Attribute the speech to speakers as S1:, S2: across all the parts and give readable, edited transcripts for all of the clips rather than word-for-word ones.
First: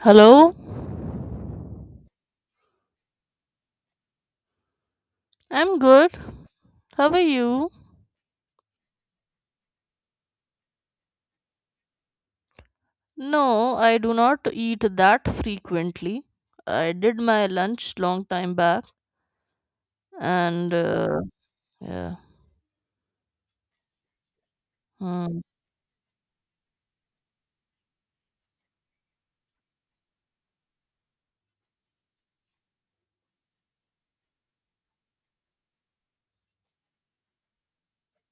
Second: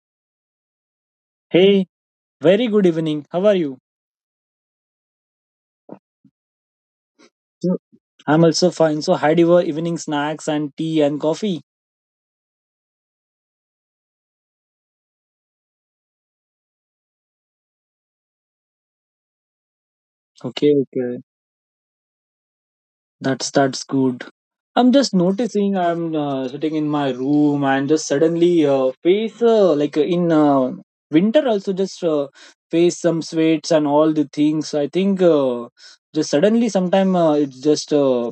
S1: Hello?
S2: Hey, very good evening. How are you?
S1: I'm good. How are you?
S2: So- I'm also fine. So had your evening snacks and tea and coffee?
S1: No, I do not eat that frequently. I did my lunch long time back
S2: Okay,
S1: and
S2: okay.
S1: yeah.
S2: That's good. I'm just
S1: Hmm.
S2: noticing I'm sitting in my room and just suddenly face like in winter also just face some sweats and all the things. I think just suddenly sometime it's just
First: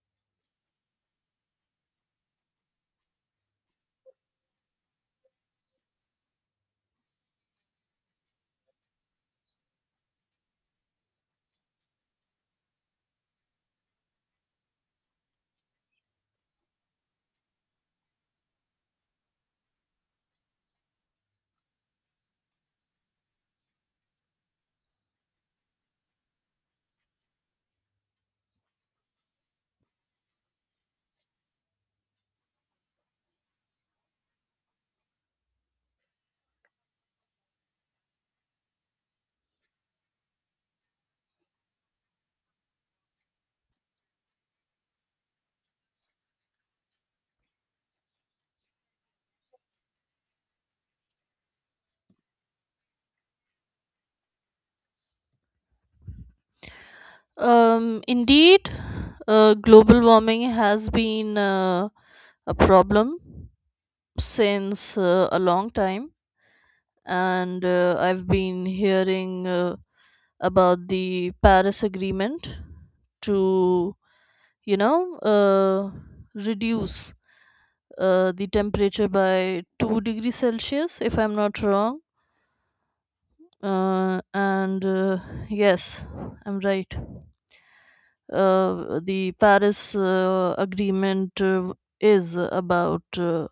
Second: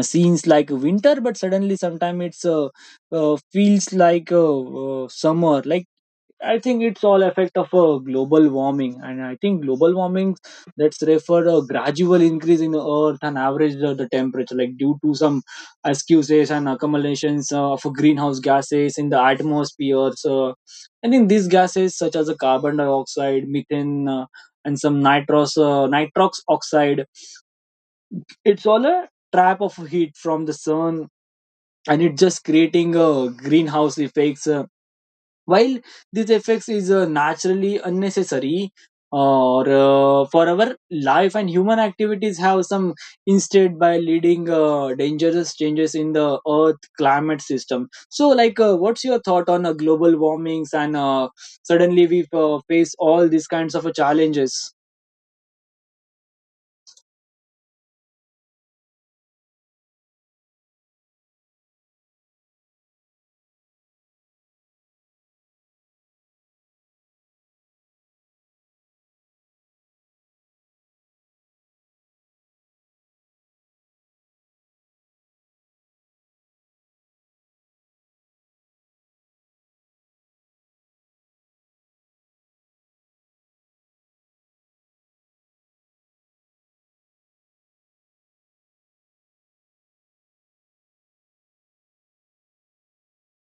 S2: seems like winter, but suddenly sometime it's feels like summer. Like I think it's all effect of global warming, and I think global warming that's refer a gradual increase in the Earth and average the temperature, like due to some excuses and accumulations of greenhouse gases in the atmosphere. So, I think these gases such as a carbon dioxide, methane, and some nitrous nitrox oxide, it's all a trap of heat from the sun, and it's just creating greenhouse effects. While these effects is naturally unnecessary or for our life and human activities have some instead by leading dangerous changes in the earth climate system. So like what's your thought on global warmings and suddenly we face all these kinds of challenges?
S1: Indeed, global warming has been a problem since a long time and I've been hearing about the Paris agreement to you know uh, reduce the temperature by 2 degrees Celsius, if I'm not wrong. And Yes, I'm right. The Paris Agreement is about, uh,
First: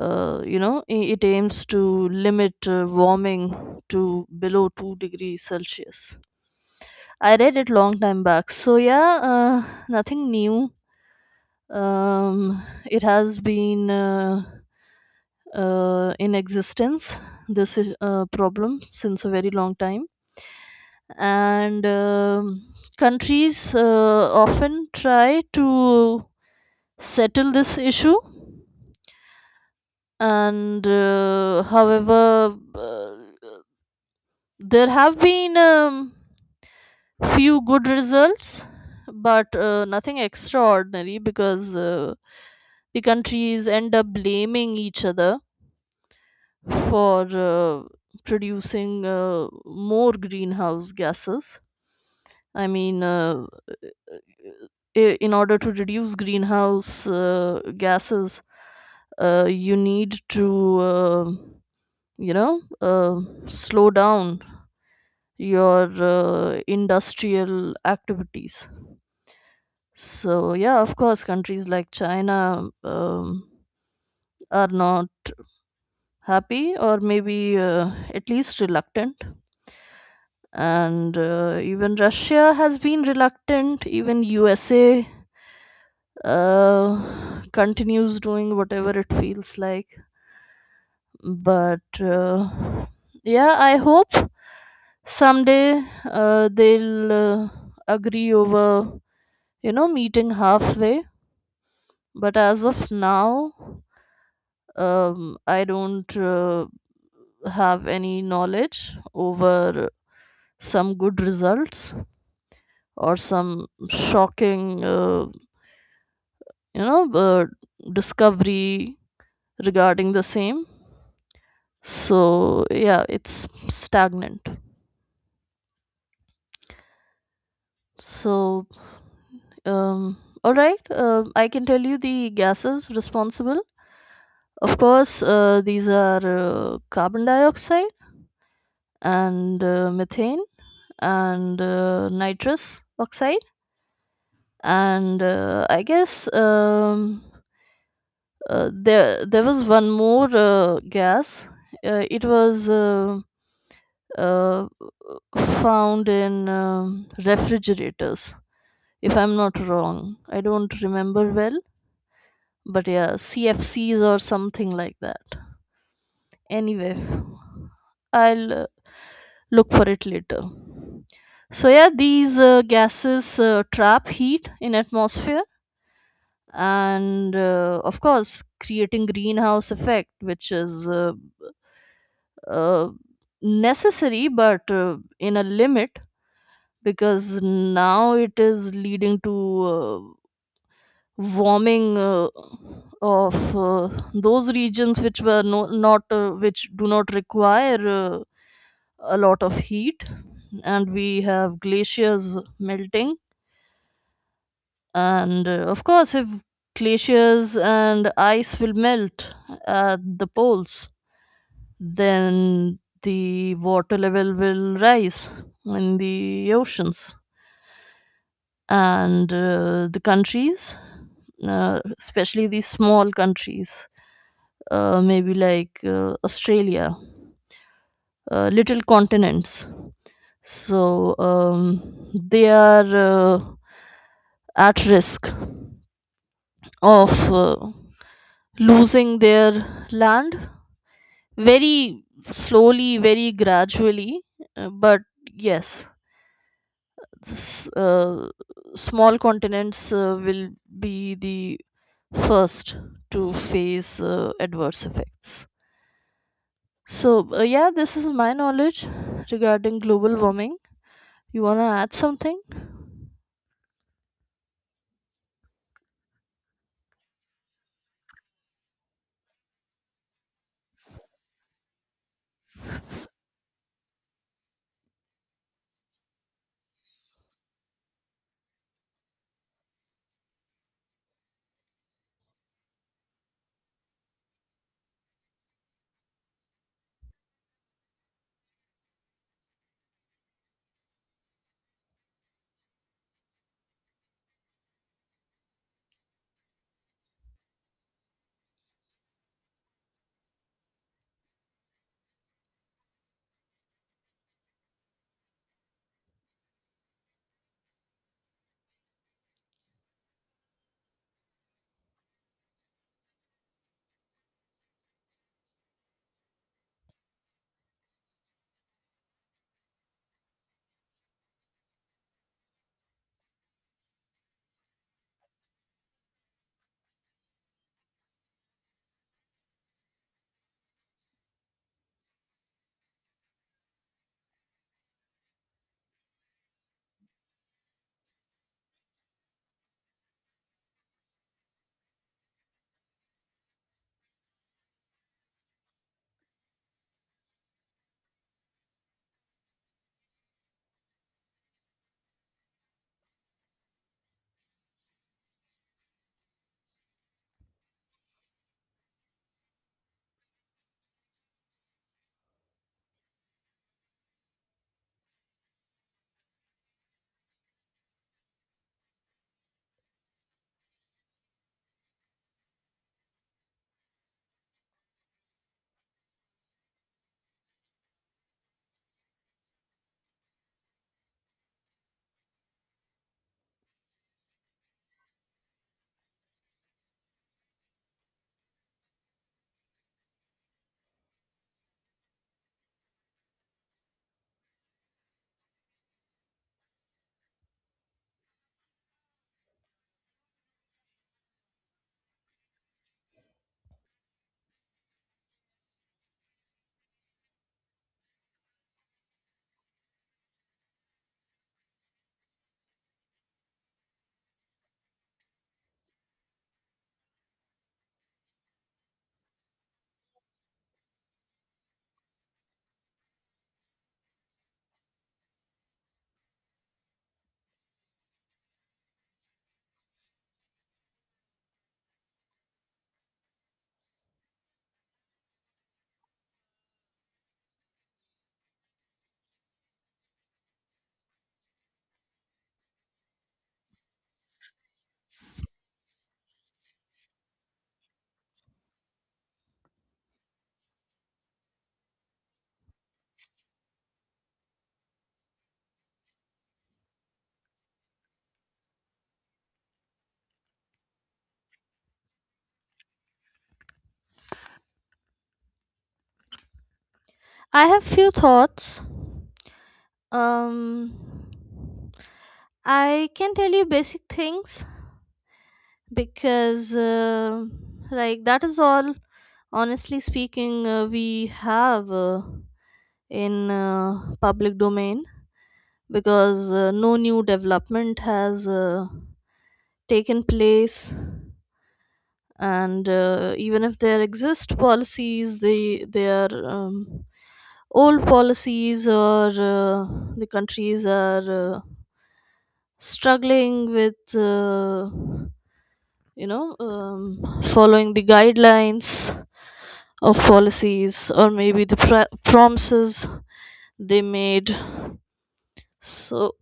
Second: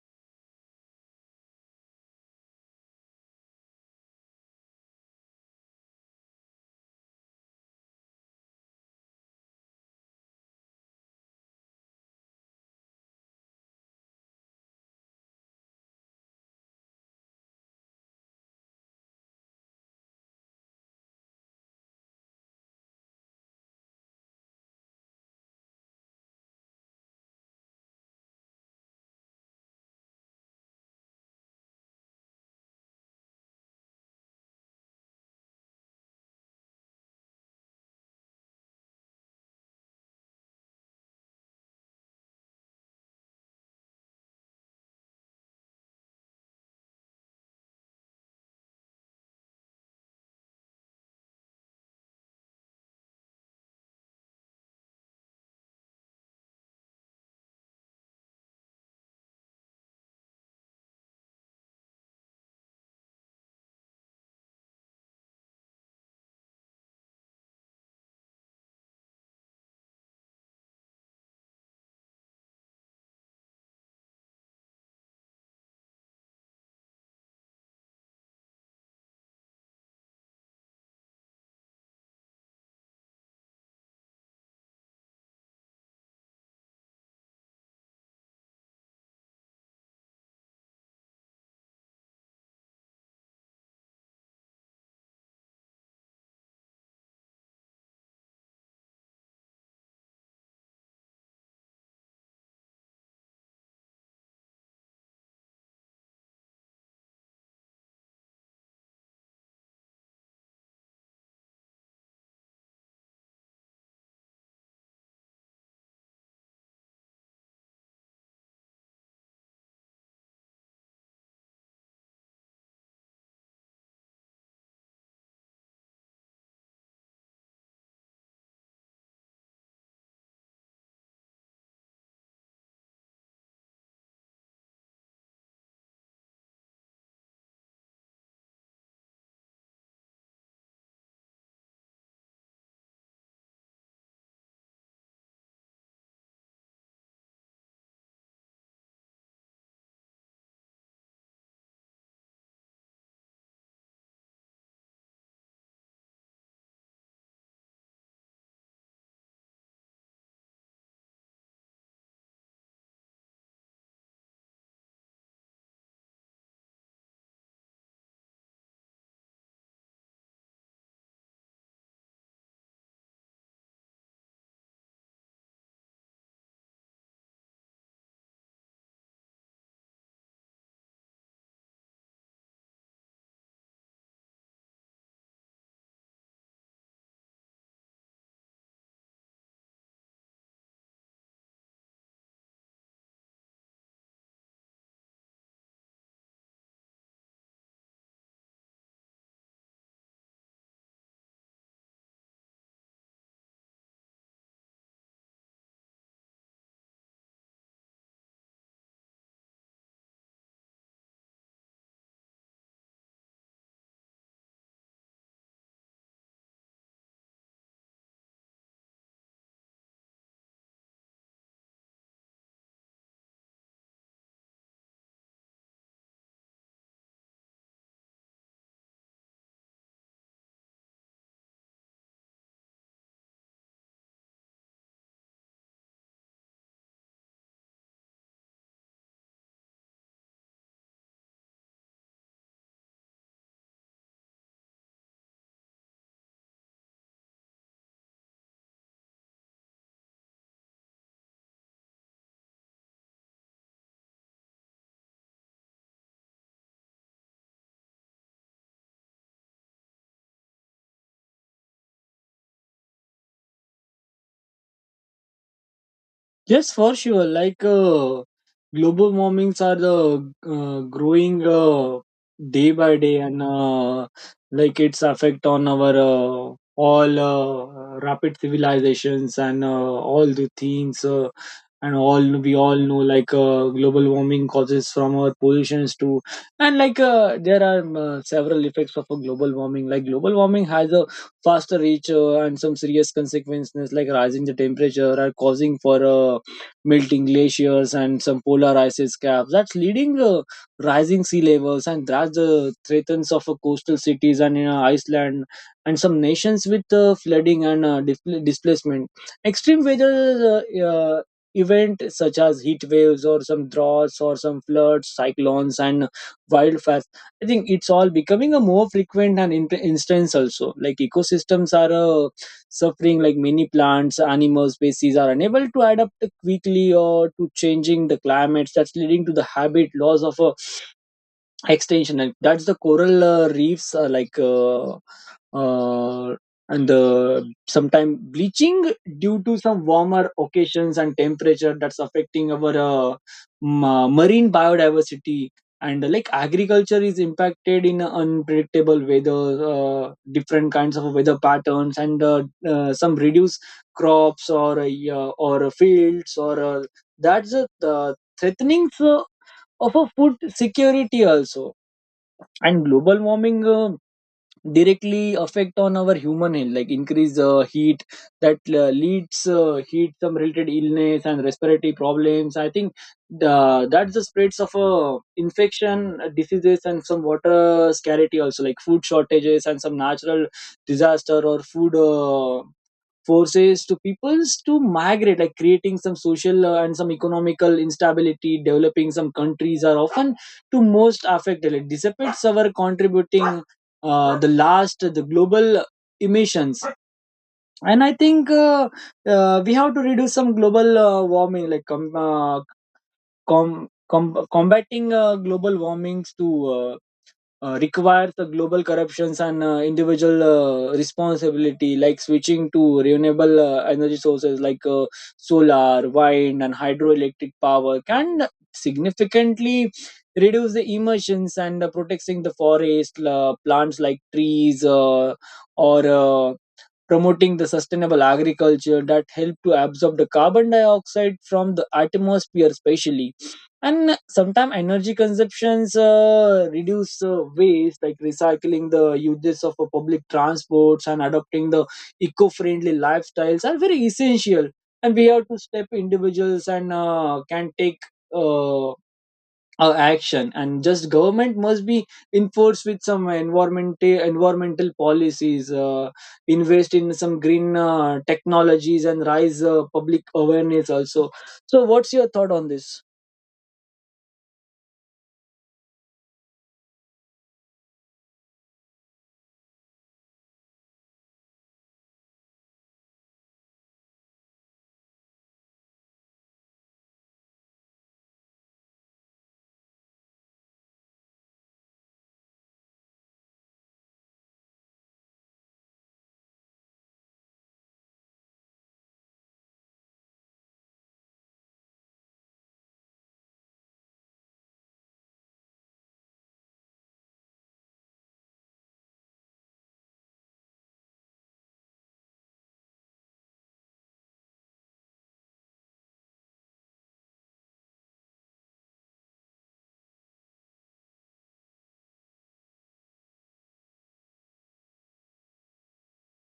S1: uh, you know, i- it aims to limit warming to below 2 degrees Celsius. I read it long time back. So yeah, nothing new. It has been. In existence, this is a problem since a very long time, and countries often try to settle this issue. And however there have been, few good results, but nothing extraordinary because the countries end up blaming each other for producing more greenhouse gases. I mean, in order to reduce greenhouse gases, you need to, you know, uh, slow down your industrial activities. So, yeah, of course, countries like China are not happy, or maybe at least reluctant, and even russia has been reluctant, even usa uh, continues doing whatever it feels like. But yeah, I hope someday they'll agree over, you know, meeting halfway. But as of now, I don't have any knowledge over some good results or some shocking, you know uh, discovery regarding the same. So yeah, it's stagnant. So um, all right, I can tell you the gases responsible. Of course, these are carbon dioxide and methane and nitrous oxide. And I guess there was one more gas. Uh, it was uh, uh, found in refrigerators, if I'm not wrong. I don't remember well, but yeah, CFCs or something like that. Anyway, I'll look for it later. So yeah, these gases trap heat in atmosphere and of course creating greenhouse effect, which is uh, necessary but in a limit, because now it is leading to warming of those regions which were not which do not require a lot of heat. And we have glaciers melting, and of course if glaciers and ice will melt at the poles, then the water level will rise in the oceans. And the countries, especially these small countries, maybe like Australia, little continents. So they are at risk of losing their land very slowly, very gradually. But yes, s- uh, small continents will be the first to face adverse effects. So, yeah, this is my knowledge regarding global warming. You want to add something?
S2: Yes, for sure. Like global warmings are the growing day by day, and like its effect on our all rapid civilizations and all the things and all we all know like global warming causes from our pollutions to, and like there are several effects of a global warming. Like global warming has a faster reach and some serious consequences, like rising the temperature are causing for melting glaciers and some polar ice caps. That's leading rising sea levels, and that's the threats of coastal cities and Iceland and some nations with flooding and displacement. Extreme weather event such as heat waves or some droughts or some floods, cyclones and wildfires. I think it's all becoming a more frequent and instance also. Like ecosystems are a suffering, like many plants, animal species are unable to adapt quickly or to changing the climates. That's leading to the habit loss of a extension, and that's the coral reefs are like uh, and the sometime bleaching due to some warmer occasions and temperature that's affecting our marine biodiversity. And like agriculture is impacted in unpredictable weather different kinds of weather patterns and some reduced crops or yeah, or fields or that's a threatening of a food security also. And global warming directly affect on our human health, like increase heat that leads heat some related illness and respiratory problems. I think that's the spreads of infection diseases and some water scarcity also, like food shortages and some natural disaster or food forces to peoples to migrate, like creating some social and some economical instability. Developing some countries are often to most affected. Like dissipates our contributing the last the global emissions. And I think we have to reduce some global warming, like combating global warmings to requires the global corruptions and individual responsibility, like switching to renewable energy sources like solar wind and hydroelectric power can significantly reduce the emissions. And protecting the forest plants like trees or promoting the sustainable agriculture that help to absorb the carbon dioxide from the atmosphere especially, and sometimes energy consumptions reduce waste like recycling the uses of public transports and adopting the eco-friendly lifestyles are very essential. And we have to step individuals and can take uh, action, and just government must be enforced with some environmental policies, invest in some green technologies and rise public awareness also. So what's your thought on this?
S1: I have few thoughts. Um I can tell you basic things because like that is all, honestly speaking, we have in public domain, because no new development has taken place. And even if there exist policies, they are, old policies, or the countries are struggling with, following the guidelines of policies, or maybe the promises they made. So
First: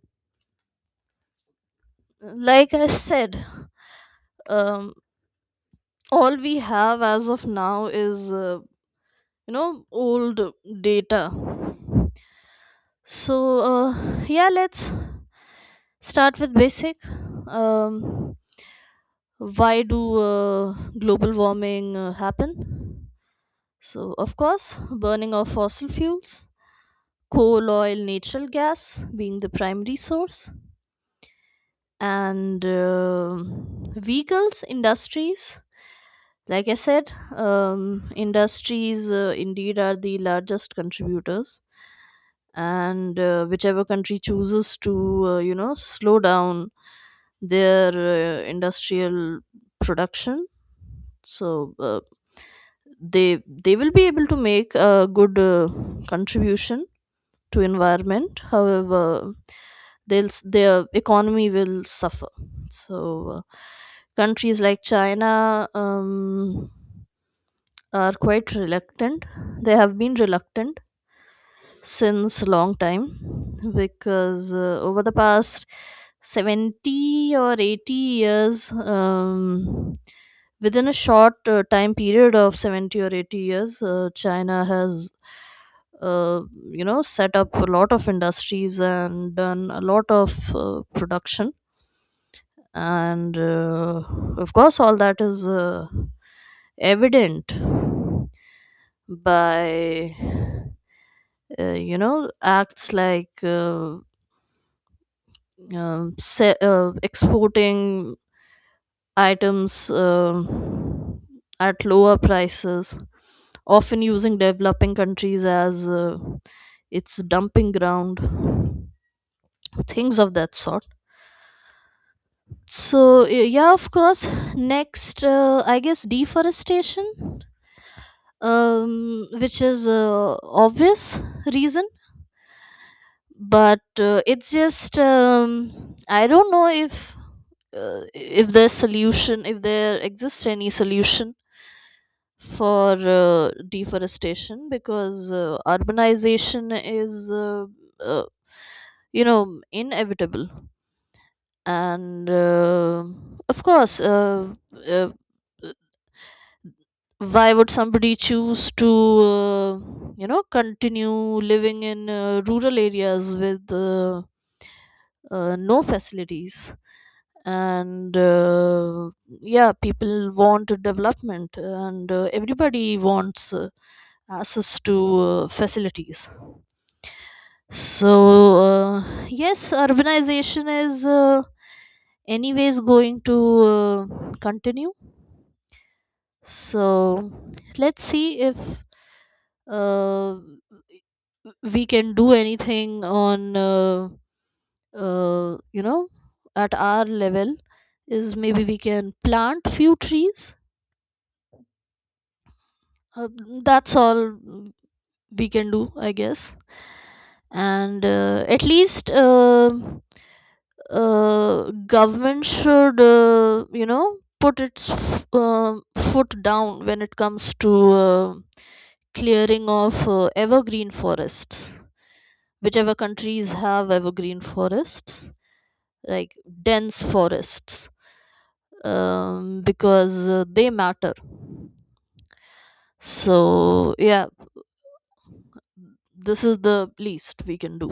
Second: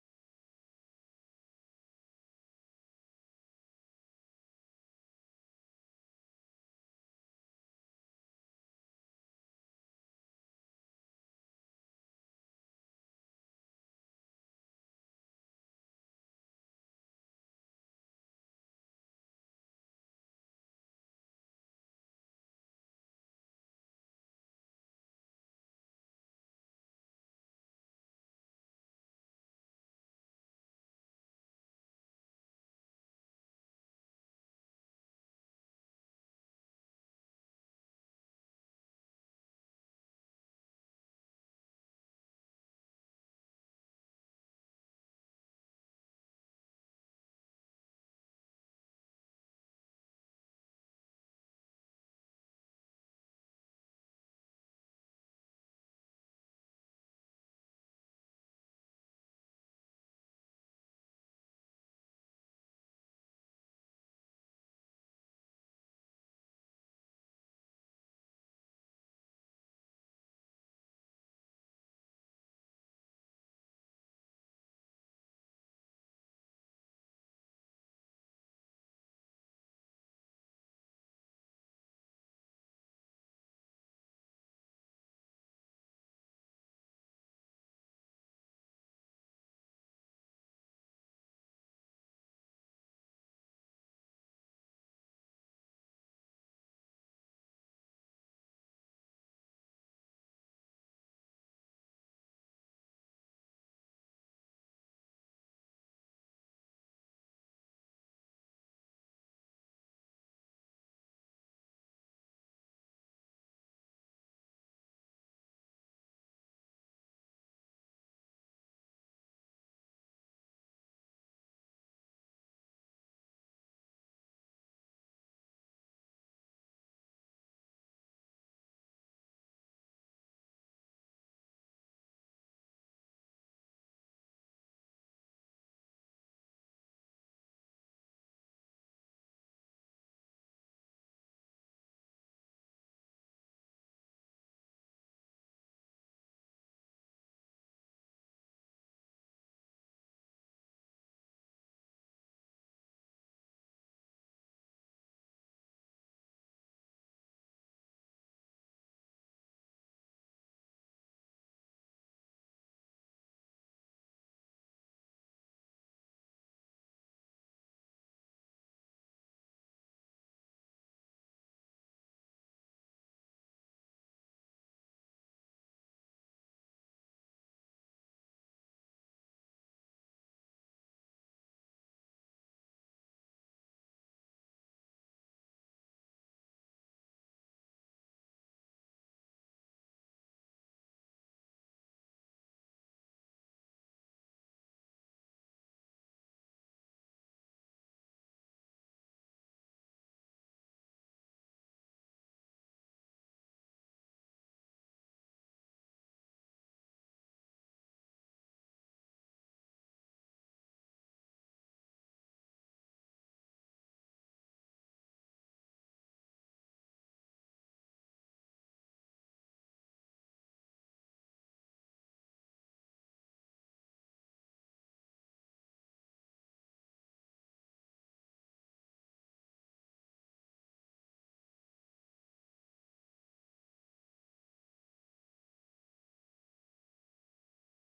S1: like I said, um, all we have as of now is you know, old data. So, yeah, let's start with basic. Um, why do global warming happen? So, of course, burning of fossil fuels, coal, oil, natural gas being the primary source, and vehicles industries. Like I said, industries indeed are the largest contributors. And whichever country chooses to you know, slow down their industrial production, so they will be able to make a good contribution to environment. However, their economy will suffer. So uh, countries like china, um, are quite reluctant. They have been reluctant since long time, because over the past 70 or 80 years, um, within a short time period of 70 or 80 years, china has uh, you know, set up a lot of industries and done a lot of production. And of course all that is evident by you know, acts like exporting items at lower prices, often using developing countries as its dumping ground, things of that sort. So yeah, of course, next I guess deforestation, which is a obvious reason. But it's just, I don't know if there's solution, if there exists any solution for deforestation, because urbanization is uh, you know, inevitable. And of course uh, why would somebody choose to uh, you know, continue living in rural areas with no facilities. And yeah, people want development, and everybody wants access to facilities. So uh, yes, urbanization is anyways going to uh, continue. So let's see if uh, we can do anything on you know, at our level is maybe we can plant few trees. Uh, that's all we can do, I guess. And at least uh, government should you know, put its foot down when it comes to clearing of evergreen forests, whichever countries have evergreen forests, like dense forests, because they matter. So yeah, this is the least we can do.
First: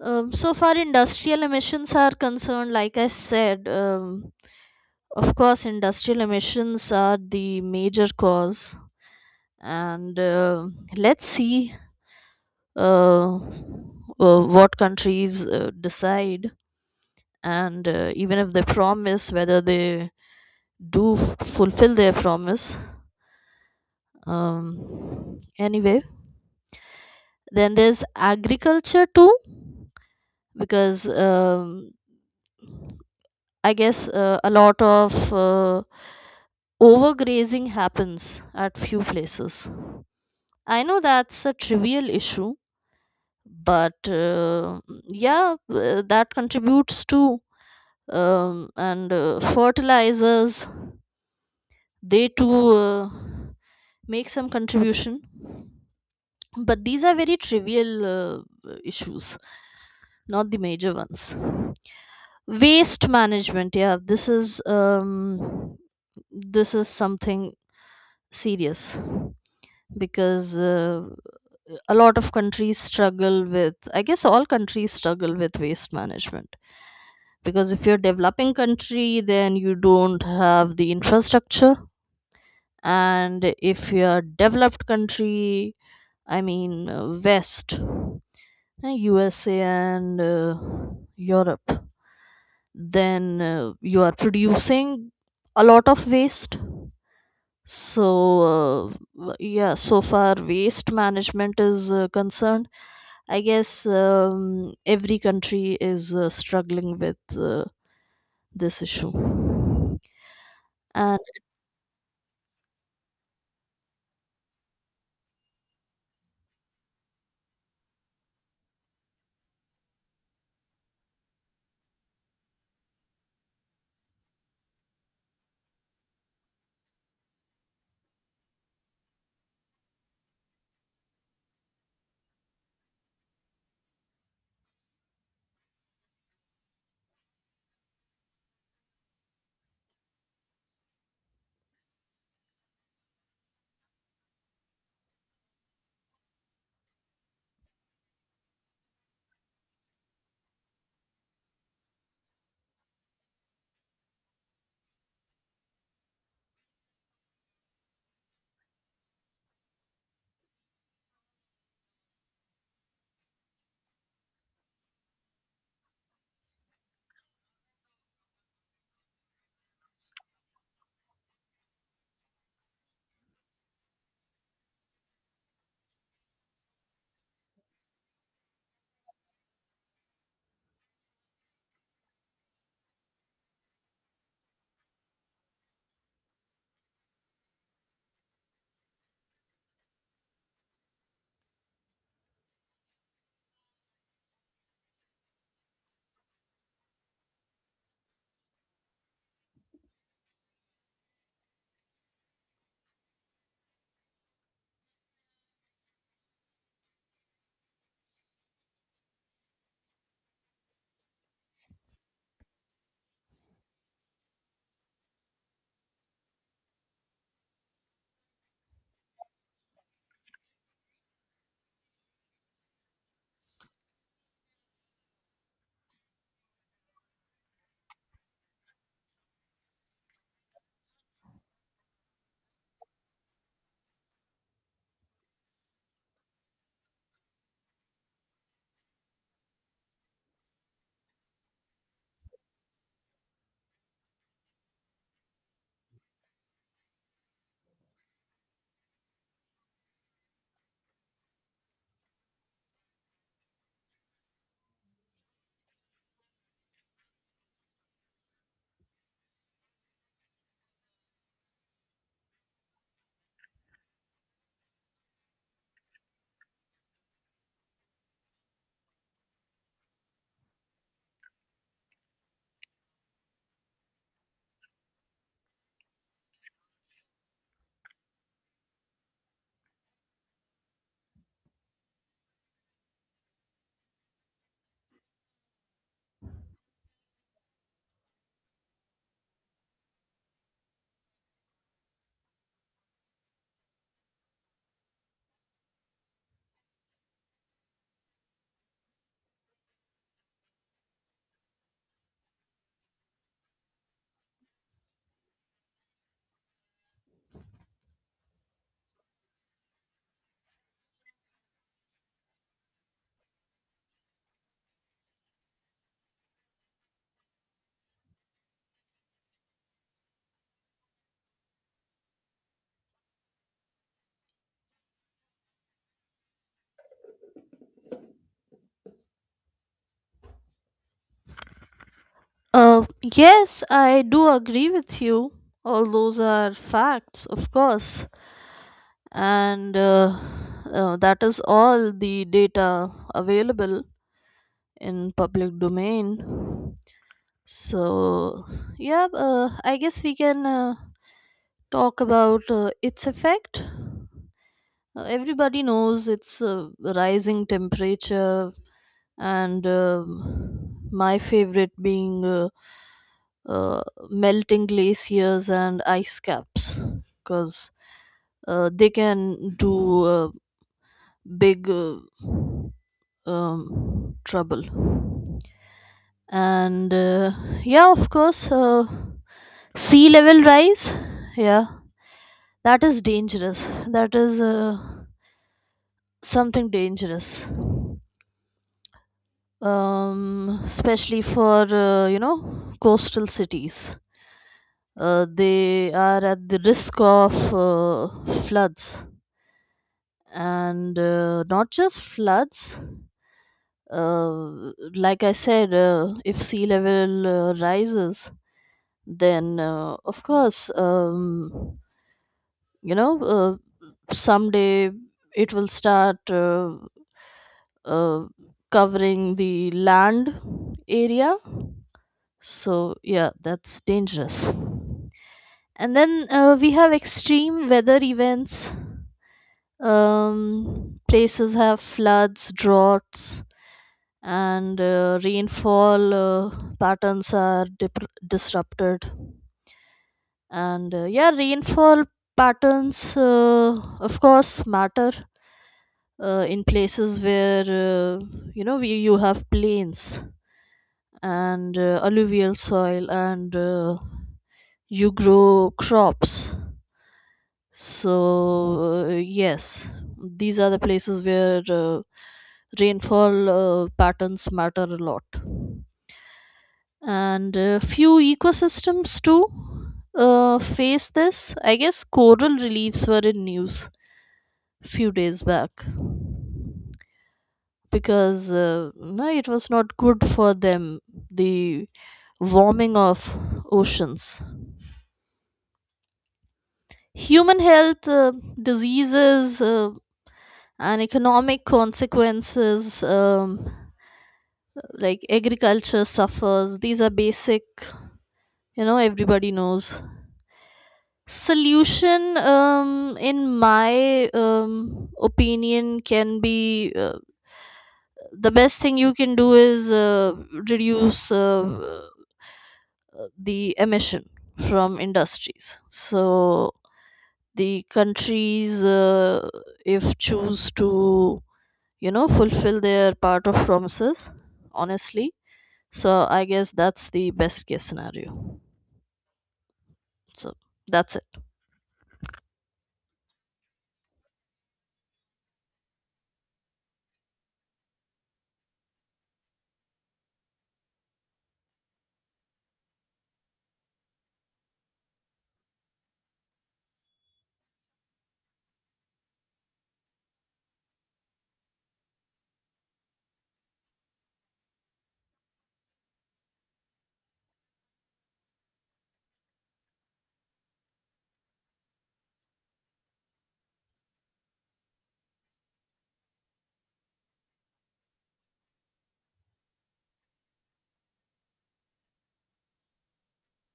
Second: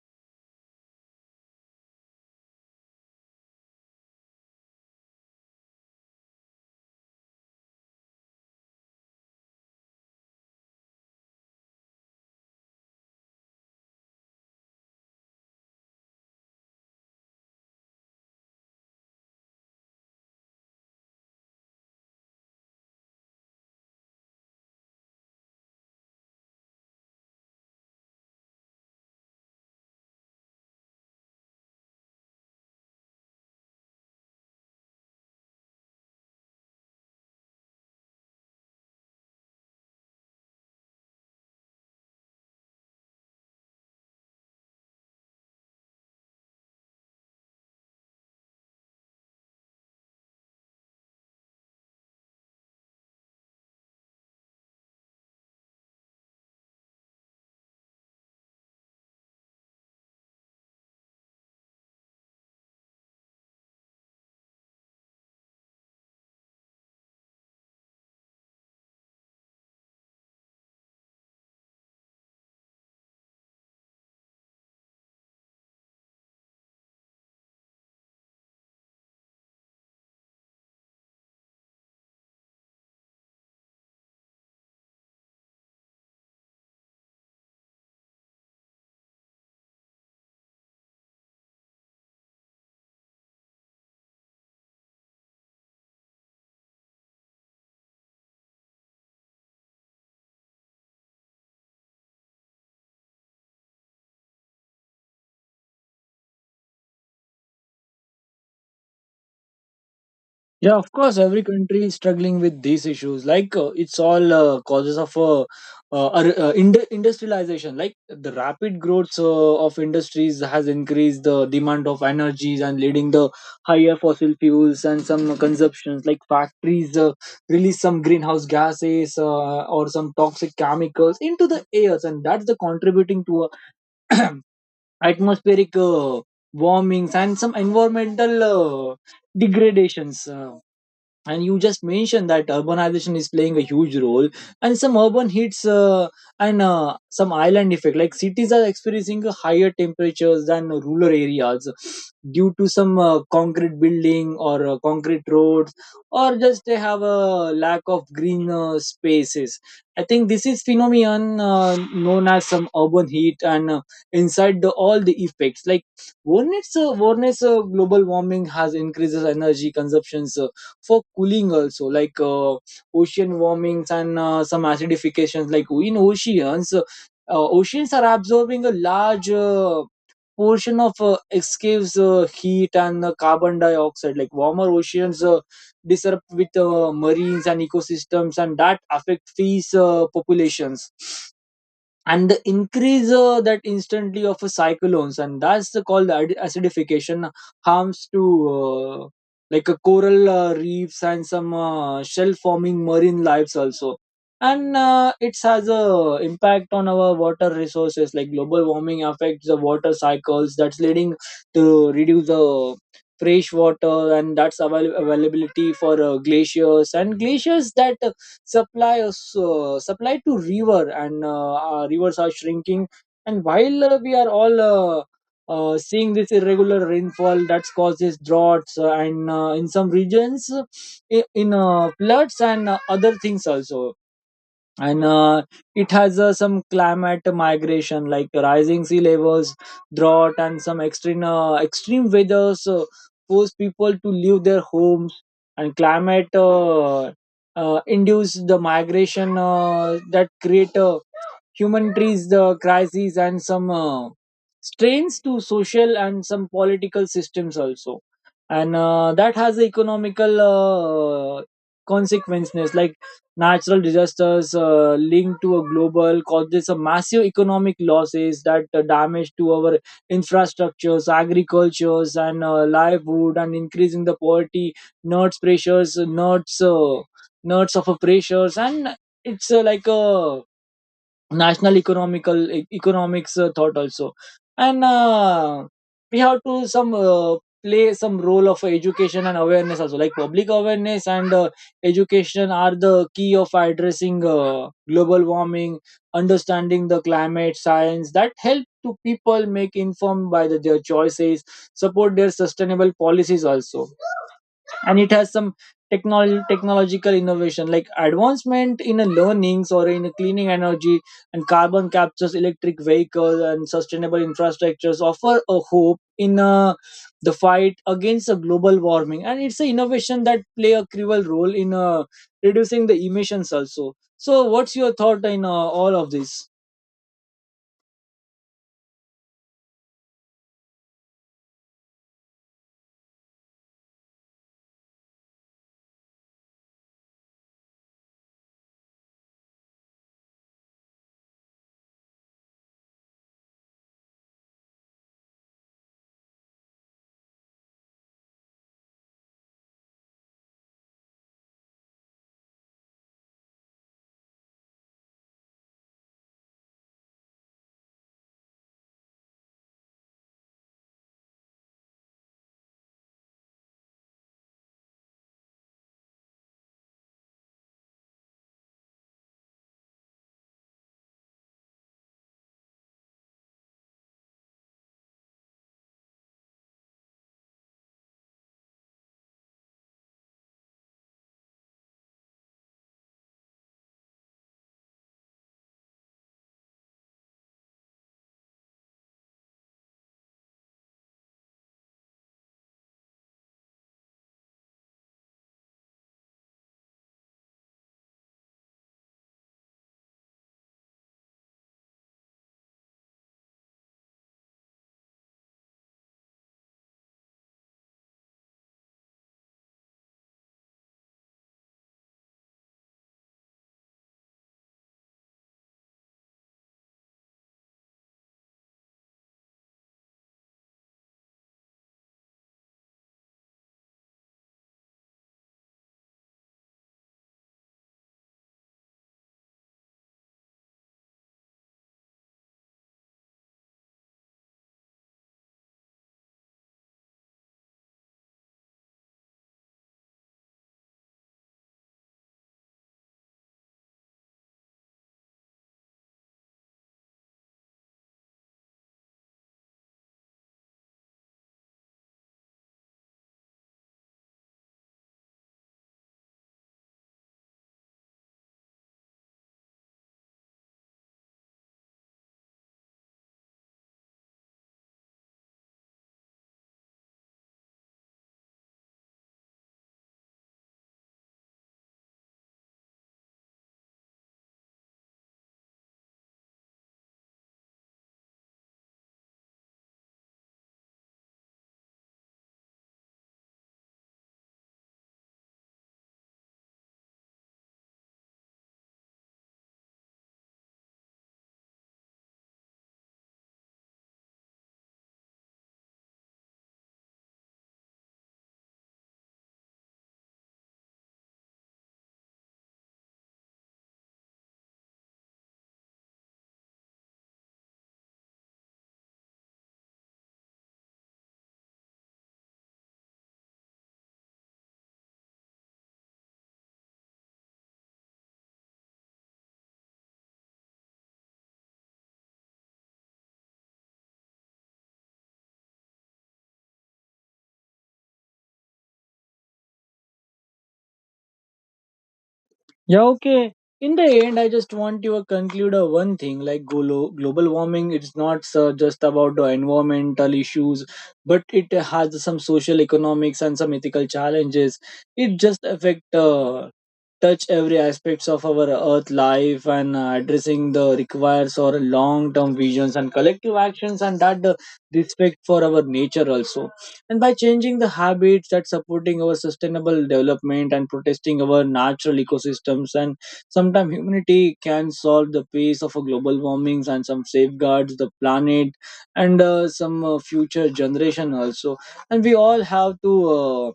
S1: So far, industrial emissions are concerned, like I said, of course, industrial emissions are the major cause. And let's see what countries decide, and even if they promise, whether they do fulfill their promise. Anyway, then there's agriculture too, because I guess a lot of overgrazing happens at few places. I know that's a trivial issue, but yeah, that contributes to, and fertilizers. They too make some contribution, but these are very trivial issues, not the major ones. Waste management, yeah, this is something serious, because a lot of countries struggle with, I guess all countries struggle with waste management, because if you're developing country then you don't have the infrastructure, and if you're developed country, I mean west, usa and europe, then you are producing a lot of waste. So, yeah, so far waste management is concerned, I guess every country is struggling with this issue.
S2: Yeah, of course,
S1: And
S2: every country is struggling with these issues. Like it's all causes of industrialization. Like the rapid growth of industries has increased the demand of energies and leading the higher fossil fuels and some consumptions. Like factories release some greenhouse gases or some toxic chemicals into the airs, and that's the contributing to uh, atmospheric warmings and some environmental uh, degradations. And you just mentioned that urbanization is playing a huge role, and some urban heats and some island effect, like cities are experiencing higher temperatures than rural areas due to some concrete building or concrete roads, or just they have a lack of green spaces. I think this is phenomenon known as some urban heat. And inside all the effects, like one is one global warming has increases energy consumptions for cooling also, like ocean warmings and some acidifications. Like in oceans oceans are absorbing a large portion of escapes heat and carbon dioxide. Like warmer oceans disrupt with marines and ecosystems, and that affect fish populations and the increase that instantly of a cyclones. And that's the called acidification harms to uh, like a coral reefs and some shell forming marine lives also. And it has a impact on our water resources, like global warming affects the water cycles, that's leading to reduce the fresh water and that's availability for glaciers, and glaciers that supply us supply to river, and our rivers are shrinking. And while we are all seeing this irregular rainfall that causes droughts and in some regions in floods and other things also. And it has some climate migration, like rising sea levels, drought and some extreme weather so force people to leave their homes. And climate induce the migration that create human trees the crises and some strains to social and some political systems also. And that has economical consequences, like natural disasters linked to a global causes a massive economic losses that damage to our infrastructures, agricultures and livelihood and increasing the poverty nerds pressures nerds of a pressures. And it's like a national economical economics thought also. And we have to some play some role of education and awareness also, like public awareness and education are the key of addressing global warming. Understanding the climate science that help to people make informed by their choices, support their sustainable policies also. And it has some technological innovation, like advancement in a learnings or in a cleaning energy and carbon captures, electric vehicles and sustainable infrastructures offer a hope in the fight against a global warming. And it's an innovation that play a crucial role in reducing the emissions also. So what's your thought in all of this?
S1: yes, I do agree with you. All those are facts, of course. And that is all the data available in public domain. So, yeah, I guess we can. Talk about its effect. Everybody knows it's rising temperature, and my favorite being uh, melting glaciers and ice caps, because they can do uh, big trouble. And yeah, of course, sea level rise. Yeah, that is dangerous. That is something dangerous. Especially for you know, coastal cities. They are at the risk of floods, and not just floods. Like I said, if sea level rises, then of course, you know, uh, someday it will start uh, covering the land area. So yeah, that's dangerous. And then we have extreme weather events. Places have floods, droughts, and rainfall patterns are disrupted. And yeah, rainfall patterns of course matter in places where you have plains and alluvial soil, and you grow crops. So yes, these are the places where rainfall patterns matter a lot. And few ecosystems too face this. I guess coral reliefs were in news few days back, because no, it was not good for them, the warming of oceans. Human health, diseases, and economic consequences, like agriculture suffers. These are basic, you know, everybody knows. Solution, in my opinion, can be the best thing you can do is reduce the emission from industries. So the countries, if choose to, you know, fulfill their part of promises honestly, so I guess that's the best case scenario. So that's it.
S2: Yeah, okay. In the end, I just want you to conclude one thing, like global warming, it's not just about the environmental issues, but it has some social economics and some ethical challenges. It just affect touch every aspects of our earth life, and addressing the requires or long term visions and collective actions, and that respect for our nature also. And by changing the habits that supporting our sustainable development and protesting our natural ecosystems, and sometimes humanity can solve the pace of a global warmings and some safeguards the planet and some future generation also. And we all have to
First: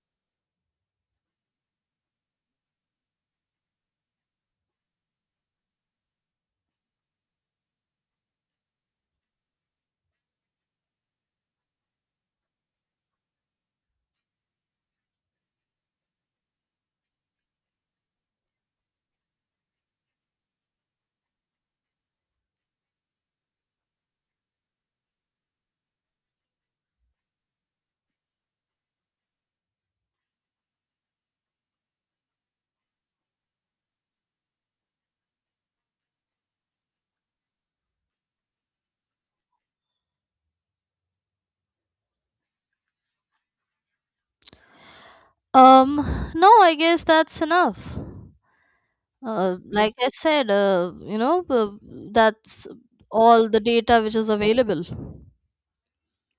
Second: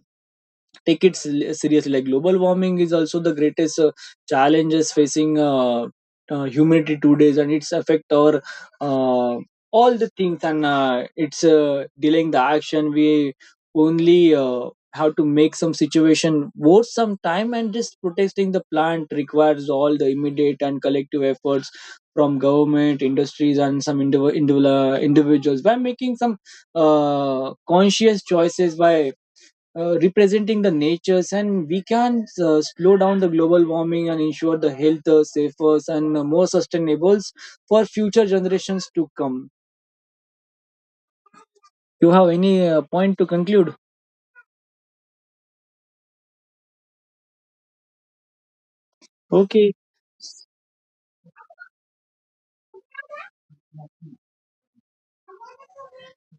S2: take it seriously. Like global warming is also the greatest challenges facing humanity today, and it's affect our uh, all the things, and it's delaying the action. We only have to make some situation worth some time, and just protesting the plant requires all the immediate and collective efforts from government industries and some individual individuals by making some conscious choices by representing the natures, and we can slow down the global warming and ensure the health safer and more sustainable for future generations to come. You have any point to conclude?
S1: um no, I guess that's enough.
S2: Okay.
S1: Like I said, that's all the data which is available.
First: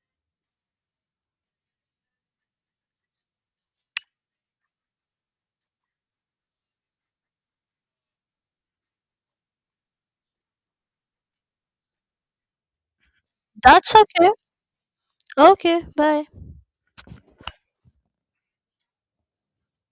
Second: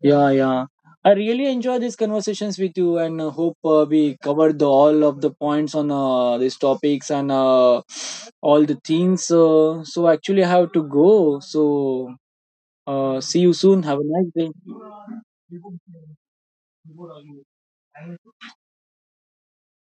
S2: Yeah, yeah, I really enjoy these conversations with you, and hope we covered all of the points on these topics and all the things so actually I have to go. So see you soon.
S1: That's
S2: Have a nice
S1: okay.
S2: day.
S1: Okay, bye.